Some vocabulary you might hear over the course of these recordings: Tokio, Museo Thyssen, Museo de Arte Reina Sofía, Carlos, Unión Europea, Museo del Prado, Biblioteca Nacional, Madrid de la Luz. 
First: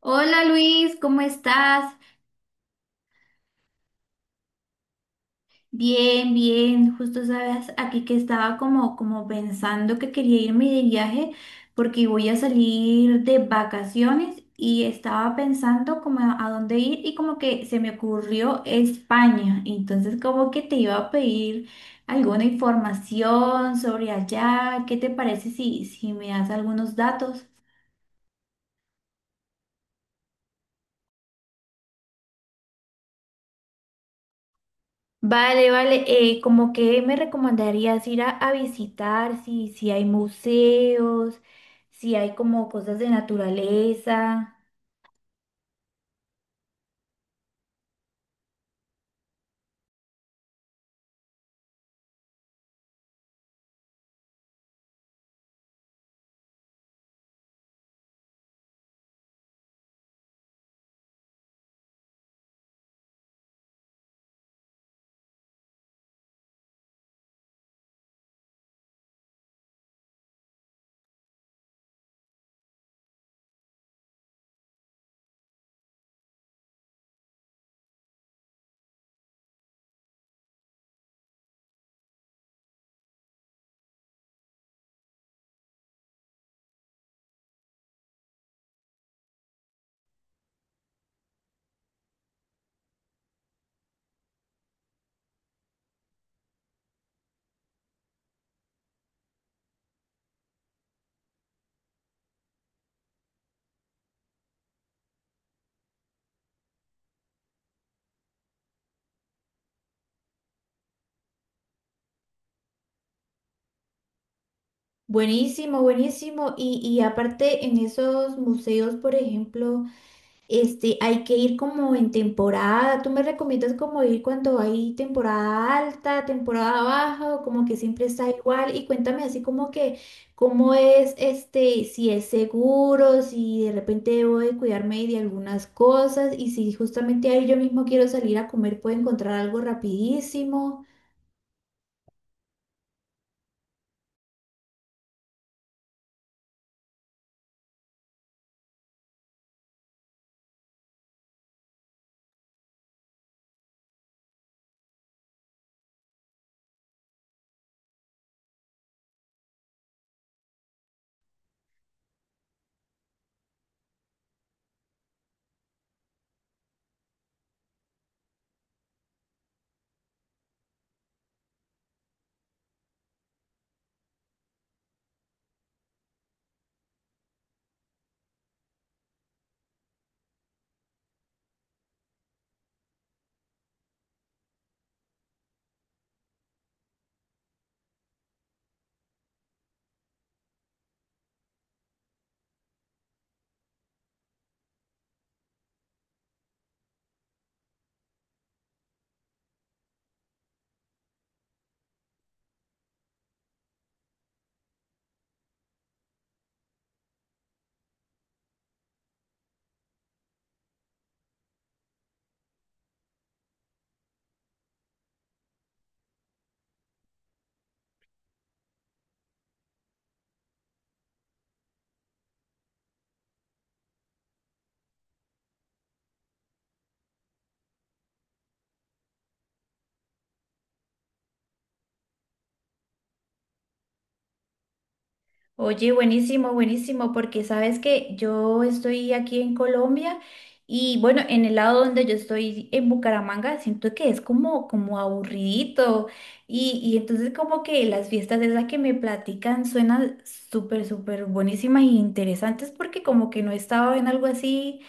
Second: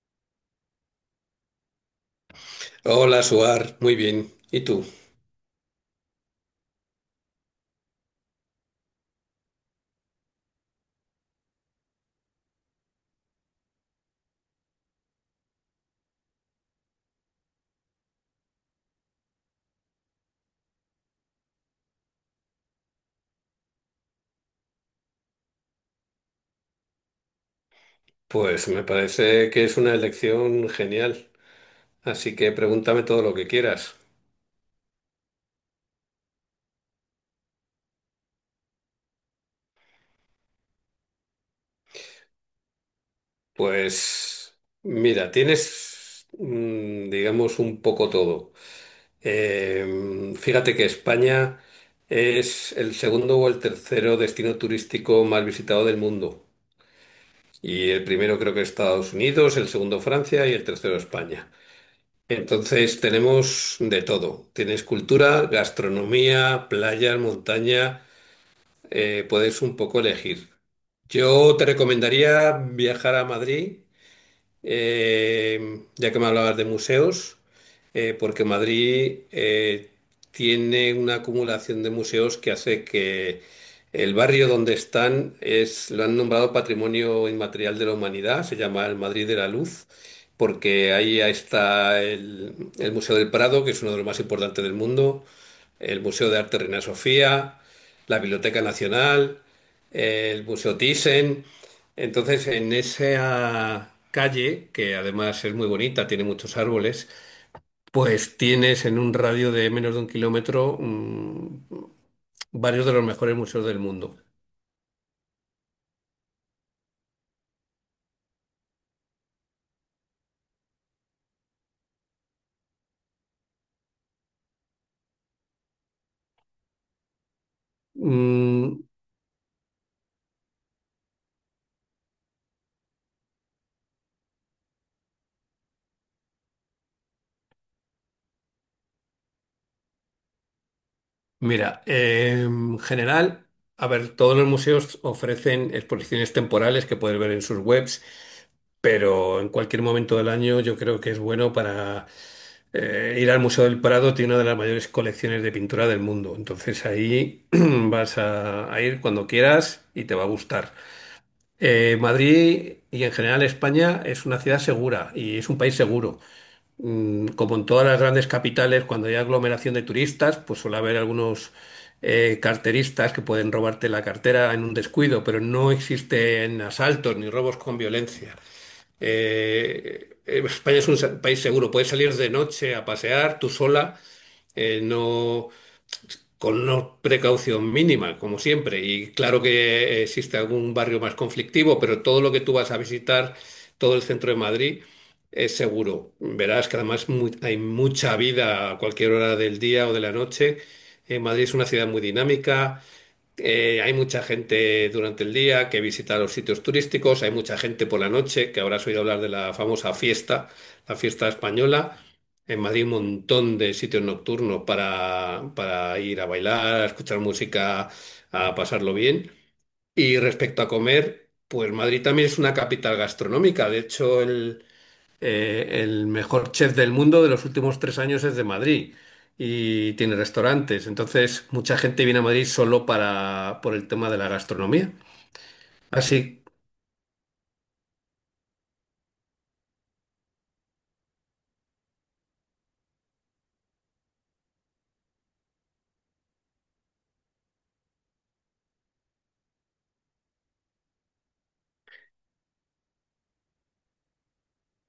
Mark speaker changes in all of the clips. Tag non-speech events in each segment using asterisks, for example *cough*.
Speaker 1: Hola Luis, ¿cómo estás?
Speaker 2: Hola, Suar, muy bien. ¿Y tú?
Speaker 1: Bien, bien. Justo sabes, aquí que estaba como pensando que quería irme de viaje porque voy a salir de vacaciones y estaba pensando como a dónde ir y como que se me ocurrió España. Entonces como que te iba a pedir alguna información sobre allá. ¿Qué te parece si me das algunos datos?
Speaker 2: Pues me parece que es una elección genial, así que pregúntame todo lo que quieras.
Speaker 1: Vale, vale. ¿Cómo que me recomendarías ir a visitar? Si hay museos, si hay como cosas de naturaleza.
Speaker 2: Pues mira, tienes, digamos, un poco todo. Fíjate que España es el segundo o el tercero destino turístico más visitado del mundo. Y el primero creo que es Estados Unidos, el segundo Francia y el tercero España. Entonces tenemos de todo. Tienes cultura, gastronomía, playas, montaña, puedes un poco elegir. Yo te recomendaría viajar a Madrid ya que me hablabas de museos, porque Madrid tiene una acumulación de museos que hace que el barrio donde están es, lo han nombrado Patrimonio Inmaterial de la Humanidad, se llama el Madrid de la Luz, porque ahí está el Museo del Prado, que es uno de los más importantes del mundo, el Museo de Arte Reina Sofía, la Biblioteca Nacional, el Museo Thyssen. Entonces, en esa calle, que además es muy bonita, tiene muchos árboles, pues tienes en un radio de menos de un kilómetro varios de los mejores museos del mundo.
Speaker 1: Buenísimo, buenísimo. Y aparte en esos museos, por ejemplo, hay que ir como en temporada. ¿Tú me recomiendas como ir cuando hay temporada alta, temporada baja o como que siempre está igual?
Speaker 2: Mm,
Speaker 1: Y cuéntame así como que cómo es si es seguro, si de repente debo de cuidarme de algunas cosas y si justamente ahí yo mismo quiero salir a comer, puedo encontrar algo rapidísimo.
Speaker 2: mira, en general, a ver, todos los museos ofrecen exposiciones temporales que puedes ver en sus webs. Pero en cualquier momento del año yo creo que es bueno para ir al Museo del Prado, tiene una de las mayores colecciones de pintura del mundo, entonces ahí *clears throat* vas a ir cuando quieras y te va a gustar. Madrid y en general España es una ciudad segura y es un país seguro. Como en todas las grandes capitales, cuando hay aglomeración de turistas, pues suele haber algunos carteristas que pueden robarte la cartera en un descuido, pero no existen asaltos ni robos con violencia. España es un país seguro, puedes salir de noche a pasear tú sola, no con una precaución mínima, como siempre. Y claro que existe algún barrio más conflictivo, pero todo lo que tú vas a visitar, todo el centro de Madrid, es seguro. Verás que además hay mucha vida a cualquier hora del día o de la noche. Madrid es una ciudad muy dinámica. Hay mucha gente durante el día que visita los sitios turísticos, hay mucha gente por la noche, que habrás oído hablar de la famosa fiesta, la fiesta española. En Madrid un montón de sitios nocturnos para ir a bailar, a escuchar música, a pasarlo bien. Y respecto a comer, pues Madrid también es una capital gastronómica. De hecho, el mejor chef del mundo de los últimos 3 años es de Madrid y tiene restaurantes. Entonces, mucha gente viene a Madrid solo por el tema de la gastronomía.
Speaker 1: Oye,
Speaker 2: Así,
Speaker 1: buenísimo, buenísimo, porque sabes que yo estoy aquí en Colombia y bueno, en el lado donde yo estoy en Bucaramanga, siento que es como, como aburridito y entonces como que las fiestas esas que me platican suenan súper, súper buenísimas e interesantes porque como que no estaba en algo así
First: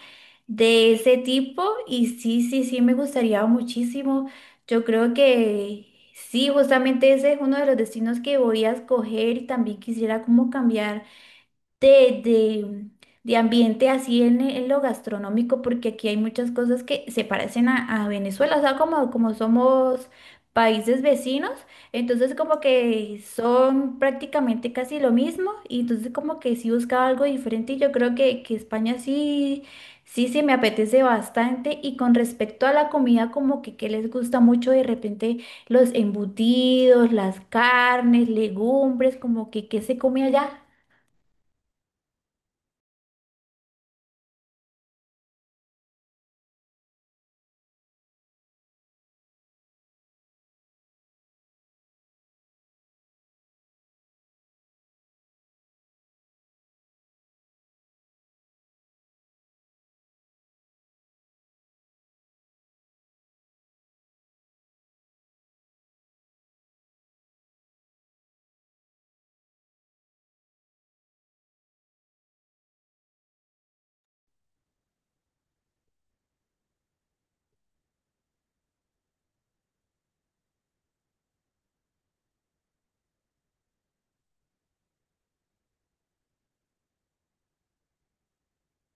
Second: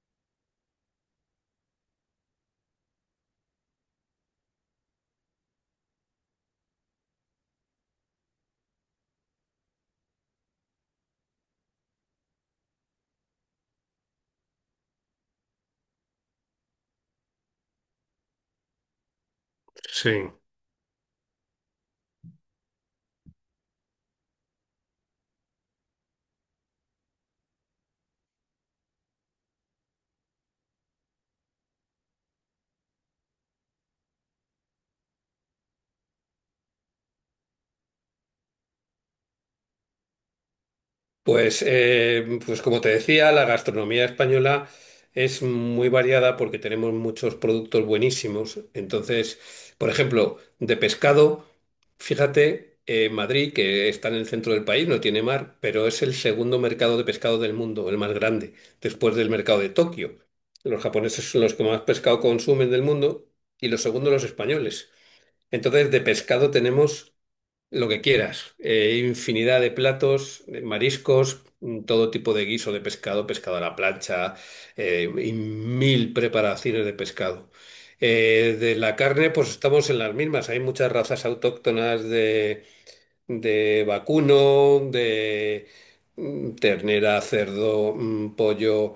Speaker 1: de ese tipo y sí, sí, sí, me gustaría muchísimo. Yo creo que sí, justamente ese es uno de los destinos que voy a escoger y también quisiera como cambiar de, de, de ambiente así en lo gastronómico, porque aquí hay muchas cosas que se parecen a Venezuela, o sea, como somos
Speaker 2: sí.
Speaker 1: países vecinos, entonces como que son prácticamente casi lo mismo, y entonces como que sí buscaba algo diferente, y yo creo que España sí, sí, sí me apetece bastante, y con respecto a la comida, como que les gusta mucho de repente los embutidos, las carnes, legumbres, como que qué se come allá.
Speaker 2: Pues, pues como te decía, la gastronomía española es muy variada porque tenemos muchos productos buenísimos. Entonces, por ejemplo, de pescado, fíjate, Madrid, que está en el centro del país, no tiene mar, pero es el segundo mercado de pescado del mundo, el más grande, después del mercado de Tokio. Los japoneses son los que más pescado consumen del mundo y los segundos los españoles. Entonces, de pescado tenemos lo que quieras. Infinidad de platos, de mariscos, todo tipo de guiso de pescado, pescado a la plancha, y mil preparaciones de pescado. De la carne, pues estamos en las mismas. Hay muchas razas autóctonas de vacuno, ternera, cerdo, pollo.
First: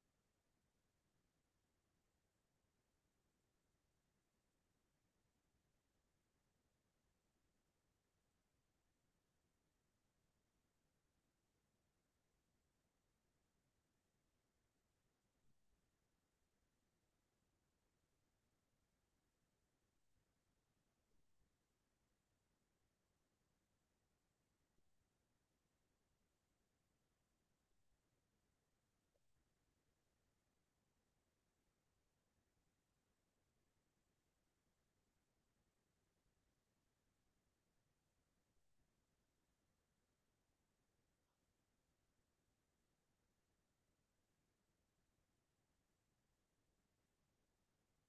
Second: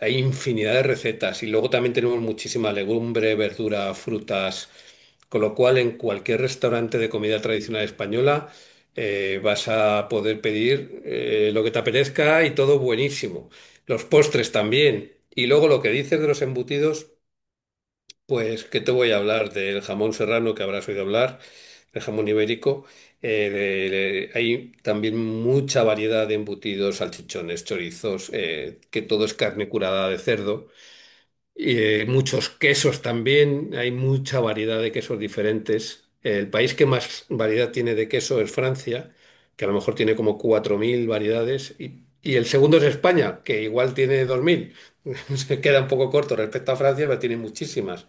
Speaker 2: Hay infinidad de recetas y luego también tenemos muchísima legumbre, verdura, frutas, con lo cual en cualquier restaurante de comida tradicional española vas a poder pedir lo que te apetezca y todo buenísimo. Los postres también. Y luego lo que dices de los embutidos. Pues, ¿qué te voy a hablar? Del jamón serrano que habrás oído hablar, el jamón ibérico. Hay también mucha variedad de embutidos, salchichones, chorizos, que todo es carne curada de cerdo. Y, muchos quesos también, hay mucha variedad de quesos diferentes. El país que más variedad tiene de queso es Francia, que a lo mejor tiene como 4.000 variedades. Y el segundo es España, que igual tiene 2.000. *laughs* Se queda un poco corto respecto a Francia, pero tiene muchísimas.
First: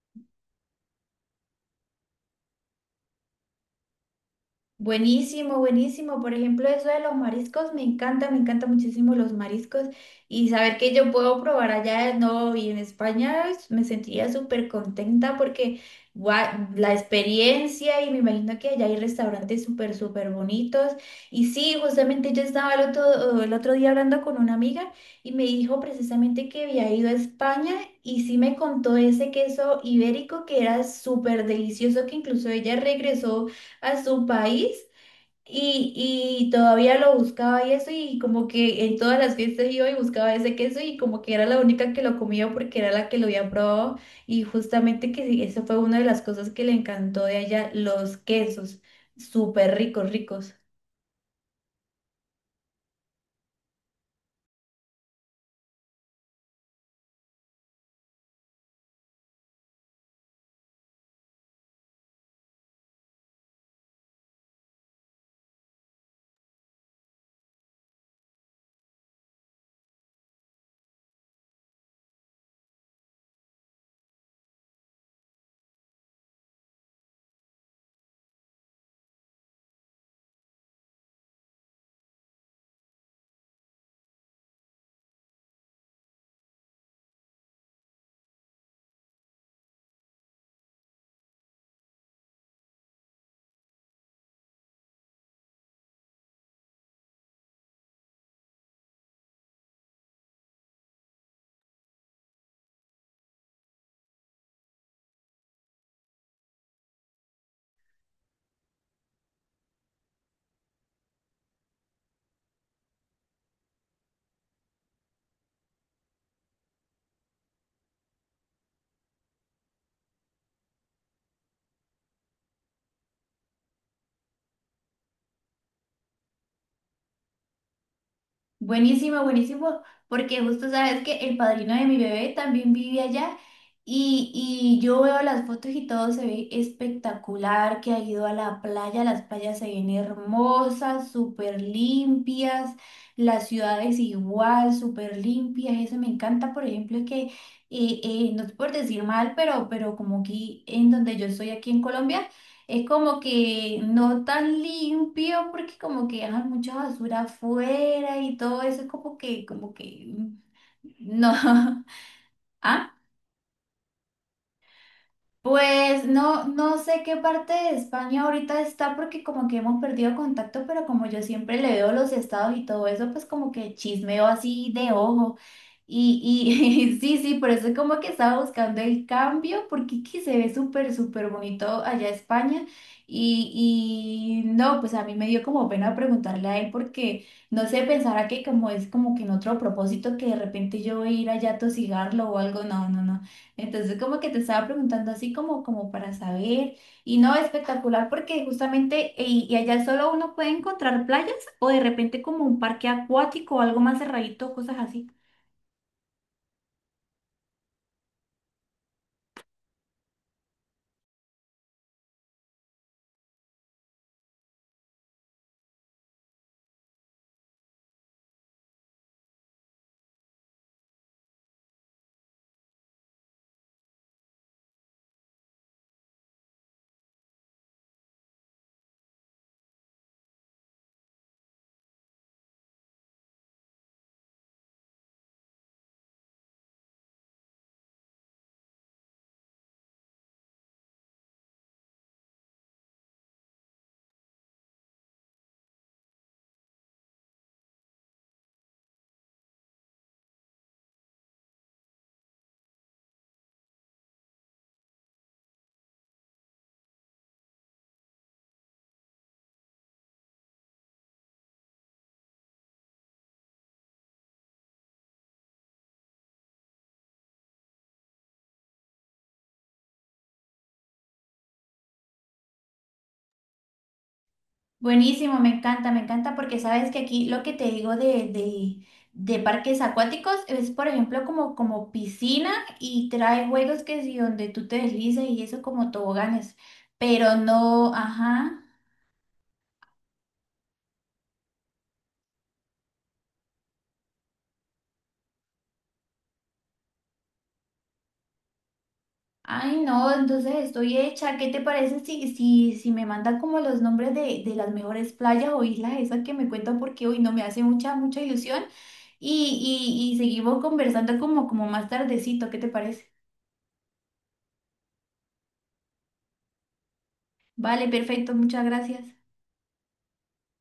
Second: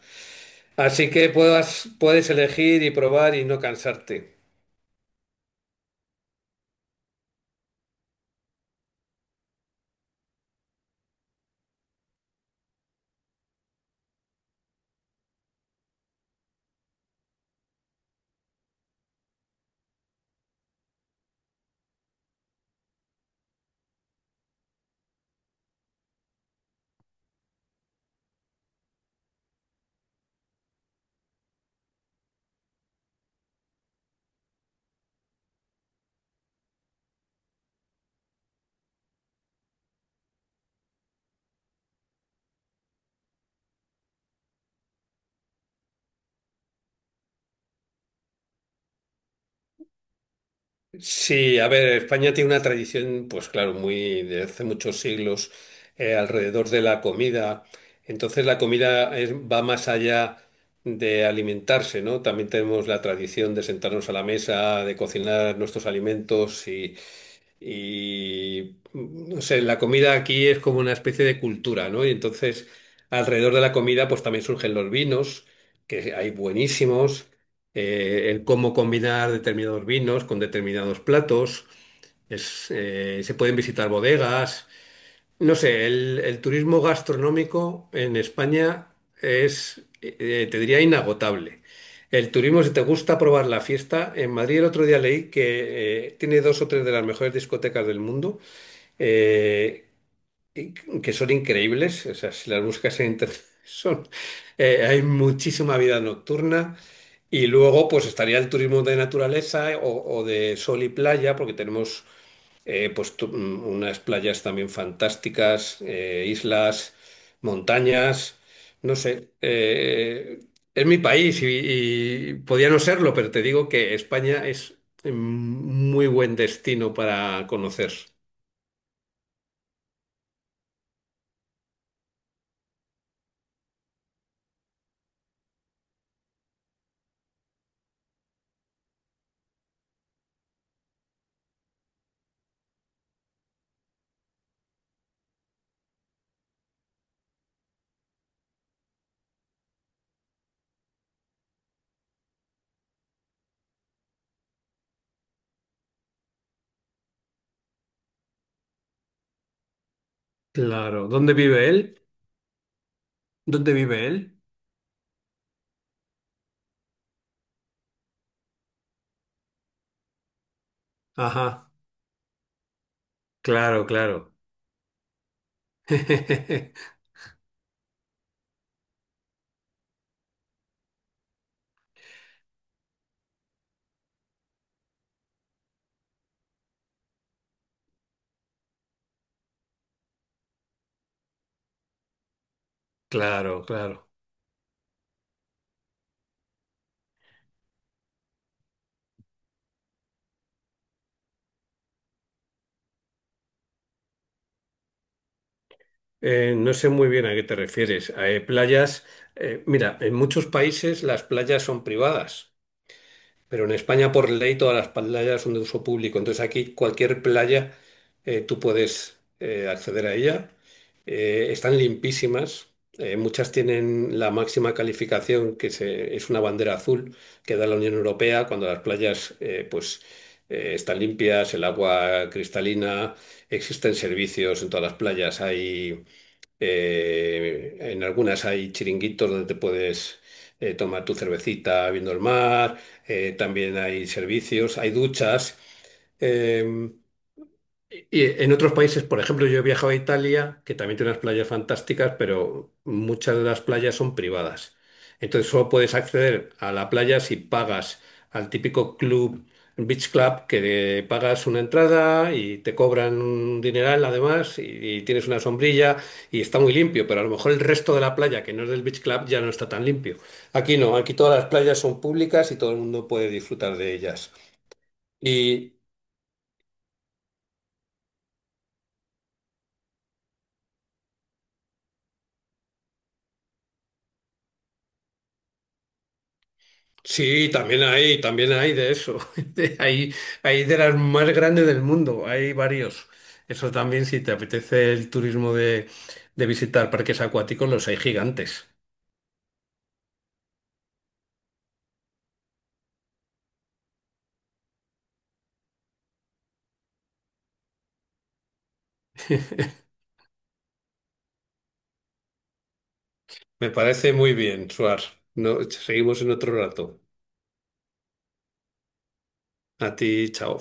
Speaker 2: Así que puedes elegir y probar y no cansarte.
Speaker 1: Buenísimo, buenísimo. Por ejemplo, eso de los mariscos, me encanta muchísimo los mariscos y saber que yo puedo probar allá, no, y en España pues, me sentiría súper contenta porque gua- la experiencia y me imagino que allá hay restaurantes súper, súper bonitos. Y sí, justamente yo estaba el otro día hablando con una amiga y me dijo precisamente que había ido a España y sí me contó ese queso ibérico que era súper delicioso, que incluso ella regresó a su país y, y todavía lo buscaba y eso y como que en todas las fiestas iba y buscaba ese queso y como que era la única que lo comía porque era la que lo había probado y justamente que sí, eso fue una de las cosas que le encantó de allá, los quesos, súper ricos, ricos.
Speaker 2: Sí, a ver, España tiene una tradición, pues claro, muy de hace muchos siglos alrededor de la comida. Entonces la comida va más allá de alimentarse, ¿no? También tenemos la tradición de sentarnos a la mesa, de cocinar nuestros alimentos y no sé, la comida aquí es como una especie de cultura, ¿no? Y entonces alrededor de la comida, pues también surgen los vinos, que hay buenísimos el cómo combinar determinados vinos con determinados platos. Se pueden visitar bodegas. No sé, el turismo gastronómico en España es, te diría, inagotable. El turismo, si te gusta probar la fiesta, en Madrid el otro día leí que tiene dos o tres de las mejores discotecas del mundo. Eh, que son increíbles. O sea, si las buscas en internet, *laughs* son, hay muchísima vida nocturna. Y luego, pues estaría el turismo de naturaleza o de sol y playa, porque tenemos pues, unas playas también fantásticas, islas, montañas, no sé. Es mi país y podía no serlo, pero te digo que España es muy buen destino para conocer.
Speaker 1: Buenísimo, buenísimo, porque justo sabes que el padrino de mi bebé también vive allá y yo veo las fotos y todo se ve espectacular, que ha ido a la playa, las playas se ven hermosas, súper limpias, las ciudades igual, súper limpias, eso me encanta, por ejemplo, que no es por decir mal, pero como aquí en donde yo estoy, aquí en Colombia, es como que no tan limpio porque como que hay mucha basura afuera y todo eso es como que, mm,
Speaker 2: Claro.
Speaker 1: no.
Speaker 2: ¿Dónde vive
Speaker 1: *laughs*
Speaker 2: él?
Speaker 1: ¿Ah?
Speaker 2: ¿Dónde vive él?
Speaker 1: Pues no, no sé qué parte de España ahorita está porque como que hemos perdido contacto, pero como yo siempre
Speaker 2: Ajá.
Speaker 1: le veo los estados y todo eso, pues como que
Speaker 2: Claro,
Speaker 1: chismeo
Speaker 2: claro,
Speaker 1: así de ojo. Y,
Speaker 2: *laughs*
Speaker 1: y *laughs* sí, sí, por eso es como que estaba buscando el cambio, porque es que se ve súper, súper bonito allá España. Y no, pues a mí me dio como pena preguntarle a él porque no sé, pensara que como es como que en otro propósito que de repente yo voy a ir allá a tosigarlo o algo, no, no, no.
Speaker 2: claro,
Speaker 1: Entonces,
Speaker 2: claro.
Speaker 1: como que te estaba preguntando así como, como para saber, y no, espectacular, porque justamente y allá solo uno puede encontrar playas o de repente como un parque acuático o algo más cerradito, cosas así.
Speaker 2: No sé muy bien a qué te refieres. A playas, mira, en muchos países las playas son privadas. Pero en España, por ley, todas las playas son de uso público. Entonces aquí cualquier playa tú puedes acceder a ella. Están limpísimas. Muchas tienen la máxima calificación, que es una bandera azul que da la Unión Europea cuando las playas pues, están limpias, el agua cristalina, existen servicios en todas las playas. Hay en algunas hay chiringuitos donde te puedes tomar tu cervecita viendo el mar. También hay servicios, hay duchas. Em, y en otros países, por ejemplo, yo he viajado a Italia, que también tiene unas playas fantásticas, pero muchas de las playas son privadas. Entonces solo puedes acceder a la playa si pagas al típico club, beach club, que pagas una entrada y te cobran un dineral además, y tienes una sombrilla y está muy limpio, pero a lo mejor el resto de la playa, que no es del beach club, ya no está tan limpio. Aquí no, aquí todas las playas son públicas y todo el mundo puede disfrutar de ellas.
Speaker 1: Buenísimo,
Speaker 2: Y
Speaker 1: me encanta, porque sabes que aquí lo que te digo de parques acuáticos es, por ejemplo, como piscina y trae juegos que si donde tú te deslizas y eso como toboganes, pero
Speaker 2: sí,
Speaker 1: no,
Speaker 2: también
Speaker 1: ajá.
Speaker 2: hay de eso. *laughs* Hay, hay de las más grandes del mundo, hay varios. Eso también, si te apetece el turismo de visitar parques acuáticos, los hay gigantes.
Speaker 1: Ay, no, entonces estoy hecha. ¿Qué te parece si me manda como los nombres de las mejores playas o islas esas que me cuentan porque hoy no me hace mucha, mucha ilusión?
Speaker 2: *laughs*
Speaker 1: Y seguimos conversando como más tardecito, ¿qué te parece?
Speaker 2: Me parece muy bien, Suar. No, seguimos en otro rato.
Speaker 1: Vale, perfecto, muchas gracias.
Speaker 2: A ti, chao.